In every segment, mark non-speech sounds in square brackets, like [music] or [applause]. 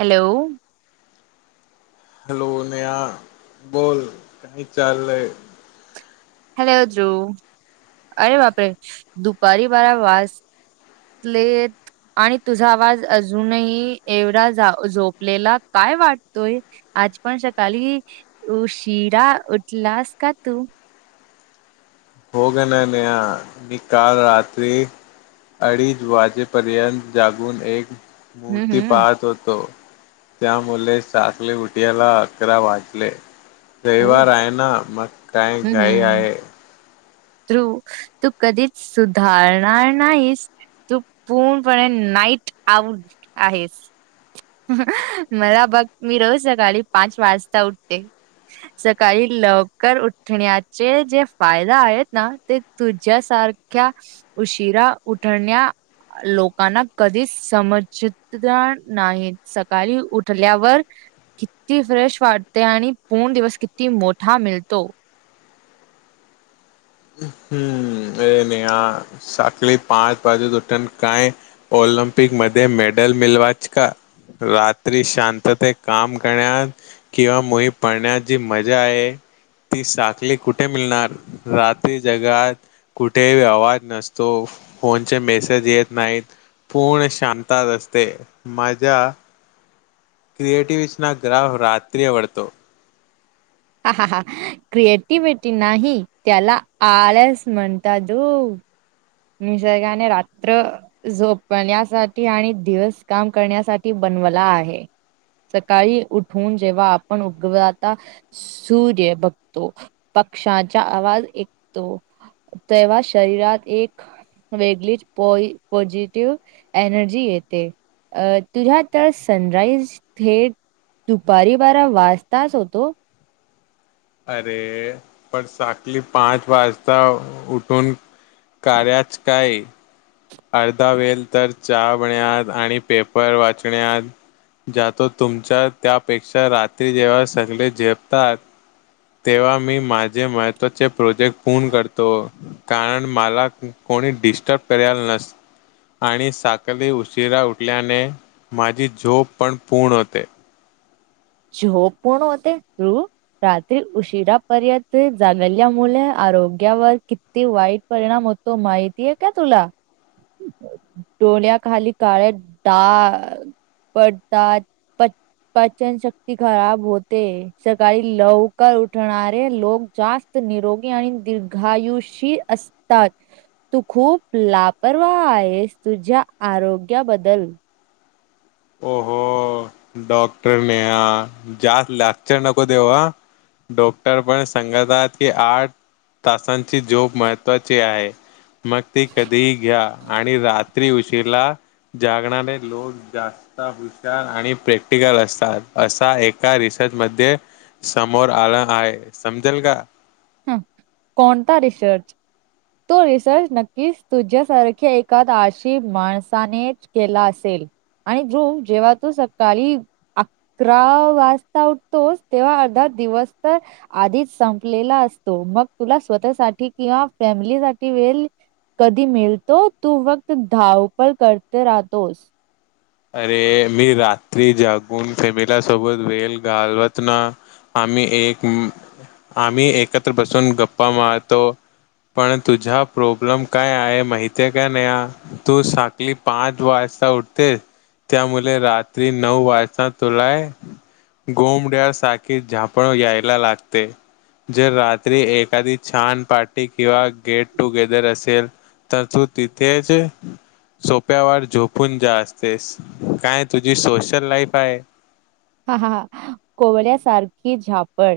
Hello hello Neha बोल काही चालय हॅलो द्रु अरे बापरे दुपारी बारा वास पलेेत आणि तुझा आवाज अजूनही एवढा झ झोपलेला काय वाटतोय आज पण सकाळी शिरा उठलास का तू होय ग नयना मी काल रात्री अडीच वाजेपर्यंत जागून एक हम्म मूर्ती हम्म पाहत होतो त्यामुळे सकाले उटयाला अकरा वाटले ओ रविवार आहे ना मग काय घाई आहे तू तू कधीच सुधारणार नाहीस तू पूर्णपणे नाईट आउट आहेस मला बघ मी रोज सकाळी पाच वाजता उठते सकाळी लवकर उठण्याचे जे फायदा आहेत ना ते तुझ्या सारख्या उशिरा उठण्या लोकांना कधीच समजतता नाहीत सकाळी उठल्यावर किती फ्रेश वाटते आणि पूर्ण दिवस किती मोठा मिलतो हम्म नाही सखळी पाच वाजू उठण काय ऑलमपिक मध्ये मेडल मिलवाच का रात्री शांतता काम करण्यात किंवा मोही पडण्यात जी मजा आहे ती साखली कुठे मिळणार रात ते जगात कुठेही आवाज नसतो फोनचे मेसेज येत नाहीत पूर्ण शांतात असते माझ्या क्रिएटिव्हसना ग्राह राात्री आवडतो क्रिएटिवि्हटी नाही त्याला आळस म्हणता दो निसर्गाने रात्र झोपण्यासाठी आणि दिवस काम करण्यासाठी ब मला आहे सकाळी उठून जेव्हा आपण उगवता सूर्य बघतो अक्षांचा आवाज ऐकतो तेव्हा शरीरात एक वेगळीच प पॉझिटिव्ह एनर्जी येते अ तुझ्या तर सनराईज थेट दुपारी बारा वाजताच होतो अरे पण साकली पाच वाजता उठून कराच काय अर्धा वेल तर चहा बन आणि पेपर वाचण्यात ज तो तुमच्या त्यापेक्षा रात्री जेव्हा सगळे झोपतात तेव्हा मी माझे महत्त्वाचे प्रोजेक्ट पूर्ण करतो कारण मला कोणी डिस्टप करायला नस आणि साकली उशिरा उठल्याने माझी झोप पण पूर्ण होते झोप पण होते अ रात्री उशिरापर्यंत जामल्यामुलं आरोग्यावर किती वाईट परिणाम होतो माहितीय का तुला डोण्या्या खाली काळे डा पडतातचन ती खराब होते सकाळी लवकर उठणारे लोक जास्त निरोगी आणि दीर्घायुष असतात तू खूप लापरवाह आहेस तुझ्या आरोग्या बदल ओ हो डॉक्टरने ह जास्त लाचर नको देऊ हां डॉक्टर पण सांगतात की आठ तासांची झोप महत्त्वाची आहे मग ती कधीही घ्या आणि रात्री उशीरला जागणारे लोक जास् ता हुशार आणि प्रॅक्टिकल असतात असा एका रिसर्च मध्ये समोर आलं आहे समजेल का हं कोणता रिसर्च तो रिसर्च नक्कीच तुझ्यासारख्या एखादा आळशी माणसानेच केला असेल. आणि रुम जेव्हा तो सकाळी अकरा वाजता उठतोस तेव्हा अर्धा दिवस तर आधीच संपलेला अस. तो मग तुला स्वतःसाठी किंवा फॅमिली साठी वेल कधी मिलतो तू फक्त धावपल करते राहतोस. अरे मी रात्री जागून फॅमिला सोबत वेला घालवत ना. आम्ही एक आम्ही एकत्र बसून गप्पा मारतो. पण तुझा प्रॉब्लेम काय आहे माहितीये आहे का नेहा तू साकली पाच वाज ता उठते त्यामुले रात्री नऊ वाजता तुलाय गोमड्या साखे झापण यायला लागते. जर रात्री एखादी छान पार्टी किंवा गेट टुगेदर असेल. तर तू तिथेच सोप्या वर झोपून जास. तेच काय तुझी सोशल लाईफ आहे. हा हा हा कोवळ्यासारखी झापड.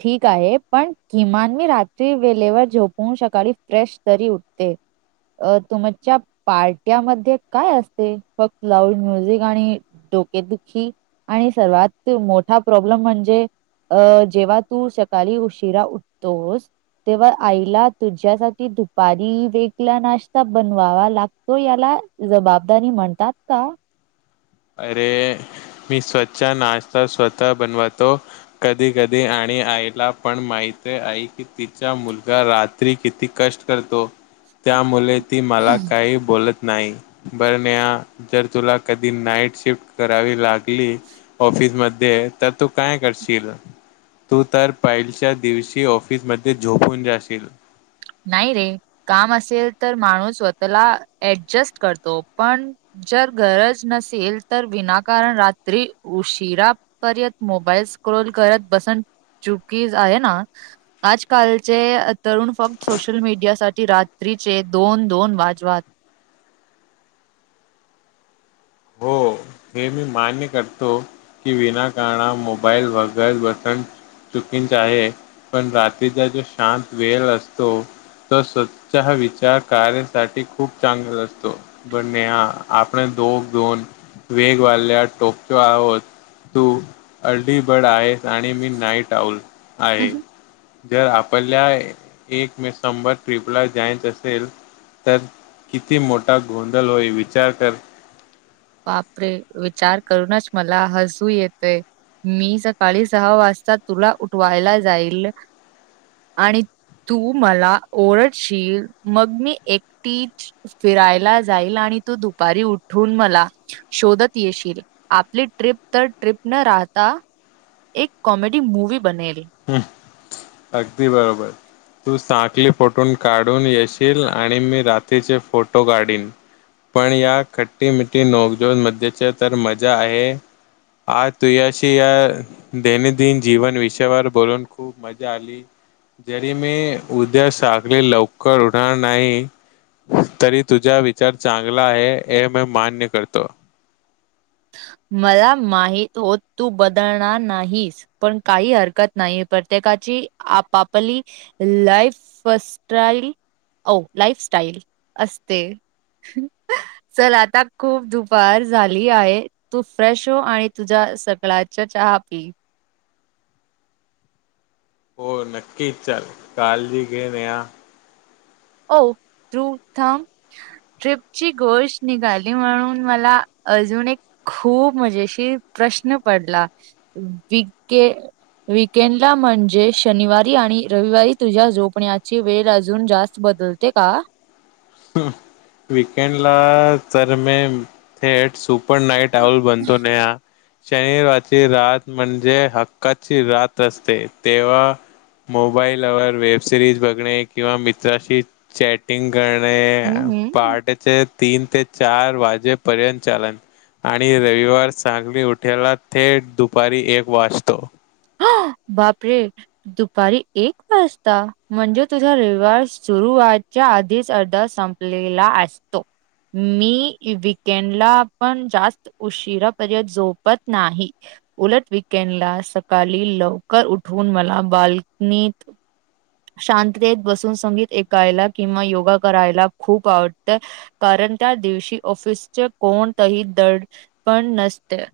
ठीक आहे पण किमान मी रात्री वेलेवर झोपून सकाळी फ्रेश तरी उठ ते. अ तुमच्या पार्ट्यामध्ये काय असते फक्त लाउड म्युझिक आणि डोकेदुखी आणि सर्वात मोठा प्रॉब्लेम म्हणजे. अ जेव्हा तू सकाली उशिरा उठतोस तेव्हा आईला तुझ्यासाठी दुपारी वेगला नाश्ता बनवावा लागतो याला जबाबदारी म्हणतात का? अरे मी स्वचा नाश्ता स्वतः बनवतो. कधी कधी आणि आई ला पण माहित हे आई की तिचा मुलगा रात्री किती क टेस्ट करतो त्यामुले ती मला काही बोलत. नाही बर नेहा जर तुला कधी नाईट शिफ्ट करावी लागली ऑफिस मध्ये तर तू काय करशील? तू तर पहिलच्या दिवशी ऑफिसमध्ये झोपून जाशील. नाही रे काम असेल तर माणूस स्वतःला ऍडजस्ट करतो पण जर गरज नसेल तर विनाकारण रात्री उशिरा पर्यंत मोबाईल्स क्रोल करत बसन चुकी आहे ना आजकालचे तरुण फक्त सोशल मीडियासाठी रात्रीचे दोन दोन वाजवात. [inaudible] हो हे मी मान्य करतो की विनाकारणा मोबाईल वगैर बटन चुकींच आहे पण रात्रीचा जो शांत वेल असतो. तो स्वचहा विचार कार्यसाठी खूप चांगला असतो पण नेहा आपण दोग दोन वेगवाल्या टोक्यो आहोत. तू अर्ली बर्ड आहेस आणि मी नाईट आउल आहे. जर आपल्या एक मेक संबत ट्रिपला जायच असेल तर किती मोठा गोंधल होईल विचार कर. बापरे विचार करूनच मला हसू येतय. मी सकाळी सहा वाजता तुला उठवायला जाईल आणि तू मला ओरडशील मग मी एकटीच फिरायला जाईल आ नी तु दुपारी उठून मला शोधत येशील आपली ट्रिप तर ट्रिप न राहता. एक कॉमेडी मूवी बनेल. ह अगदी बरोबर. तू साांखली फोटो काढून येशील आणि मी रात्रीचे फोटो काढीन पण या खट्टी मिठी नोकजो मच्या तर मजा आहे. आ तु अशी या दैनंदिन जीवन विषयावर बोलून खूप मजा आली. जरी मी उद्या साखली लवकर होणार नाही तरी तुझा विचार चांगला आहे हे मी मान्य करतो ह मला माहित हो तू बदलणार नाहीस पण काही हरकत नाही प्रत्येक ची आपपली लाईफ सटाईल लाईफस्टाईल असते चल आता खूप दुपार झाली आहे तू फ्रेश हो आणि तुझ्या सगळ्याच्या चहा पी हो नक्कीच चाल काळजी घेन या प्रूथम ट्रिपची गोष्ट निघाली म्हणून मला अजून एक खूप मजेशी प्रश्न पडला विे वकेंडला म्हणजे शनिवारी आणि रविवारी तुझ्या झोपण्याची वेळ अजून जास्त बदलते का वकेंड ला तर म थेट सुप पण नाही टाऊल बनतो नाही हा शनिवारची रात म्हणजे हक्काची रात असते तेव्हा मोबाईलवर वेब सिरीज बघणे किंवा मित्राशी चॅटिंग करणे हम्म आणि हम्म. पहाटेचे तीन ते चार वाजे पर्यंत चालन आणि रविवार सांगली उठेला थेट दुपारी एक वाचतो [unintelligible] बापरे दुपारी एक वाजता म्हणजे तुझा रविवार सुरू व्हायच्या आधीच अर्धा संपलेला असतो मी वकेंडला पण जास्त उशीिरापर्यंत झोपत नाही उलट विकेंडला सकाळी लवकर उठवून मला बाल्कनीत शांततेत बसून संगीत ऐकायला किंवा योगा करायला खूप आवडतं कारण कोण त्या दिवशी ऑफिसचे कोणतही दड पण नसते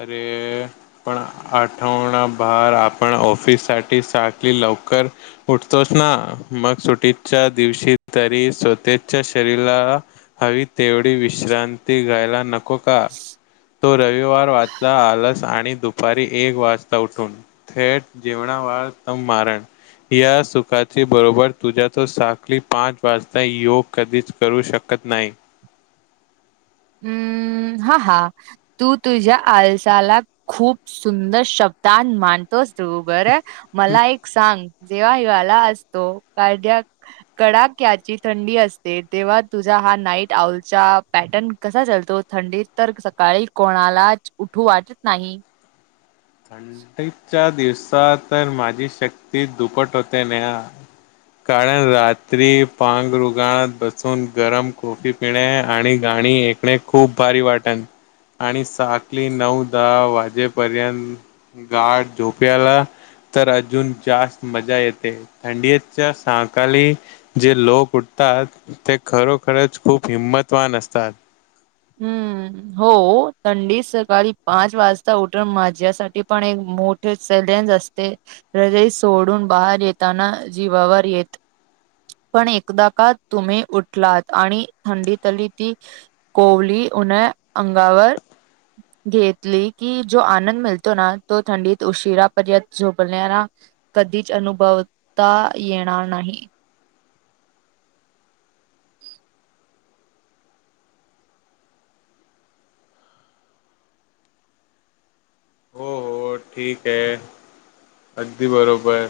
अरे पण आठवणाभर आपण ऑफिस साठी साकली ल लवकर उठतोस ना मग सुटीच्या दिवशी तरी स्वतच्या शरीरा हवी तेवढी विश्रांती घ्यायला नको का तो रविवार आलस आणि दुपारी एक वाजता उठून थेट जेवणावाळ त मारण या सुखा ची बरोबर तुझ्या त साखली पाच वाजता योग कधीच करू शक नाही हम्म हा हा तू तुझ्या आलसाला खूप सुंदर शब्द मानतोस तू बरं मला एक सांग जेव्हा हिवाला असतो काद्या कडाक्याची थंडी असते तेव्हा तुझा हा नाईट आउलचा पॅटर्न कसा चालतो थंडीत तर सकाळी कोणालाच उठू वाटत नाही थंडीच्या दिवसात तर माझी शक्ती दुपट होते न कारण रात्री पांग रुगणात बसून गरम कॉफी पिणे आणिा आणि इकडे खूप भारी वाटण आणि साकली नऊ दहा वाजेपर्यंत गाठ झोप्याला तर अजून जास्त मजा येते थंडीच्या साकाळी जे लोक ते खरोखरच खूप हिंमतवान असतात हम्म! हो थंडी सकाळी पाच वाजता उठ माझ्यासाठी पण एक मोठ. अस हदय सोडून बाहेर येताना जीवावर येत. पण एकदा का तुम्ही उठलात आणि थंडीतली ती कोवली उन अंगावर घेतली की जो आनंद मिळतो ना तो थंडीत उशिरा परर्यंत झोपणारा. कधीच अनुभवता येणार नाही. हो हो ठीक आहे अगदी बरोबर.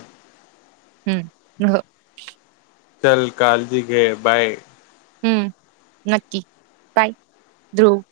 हम्म! चल कालजी घे बाय. हम्म नक्की पाय ध्रुव.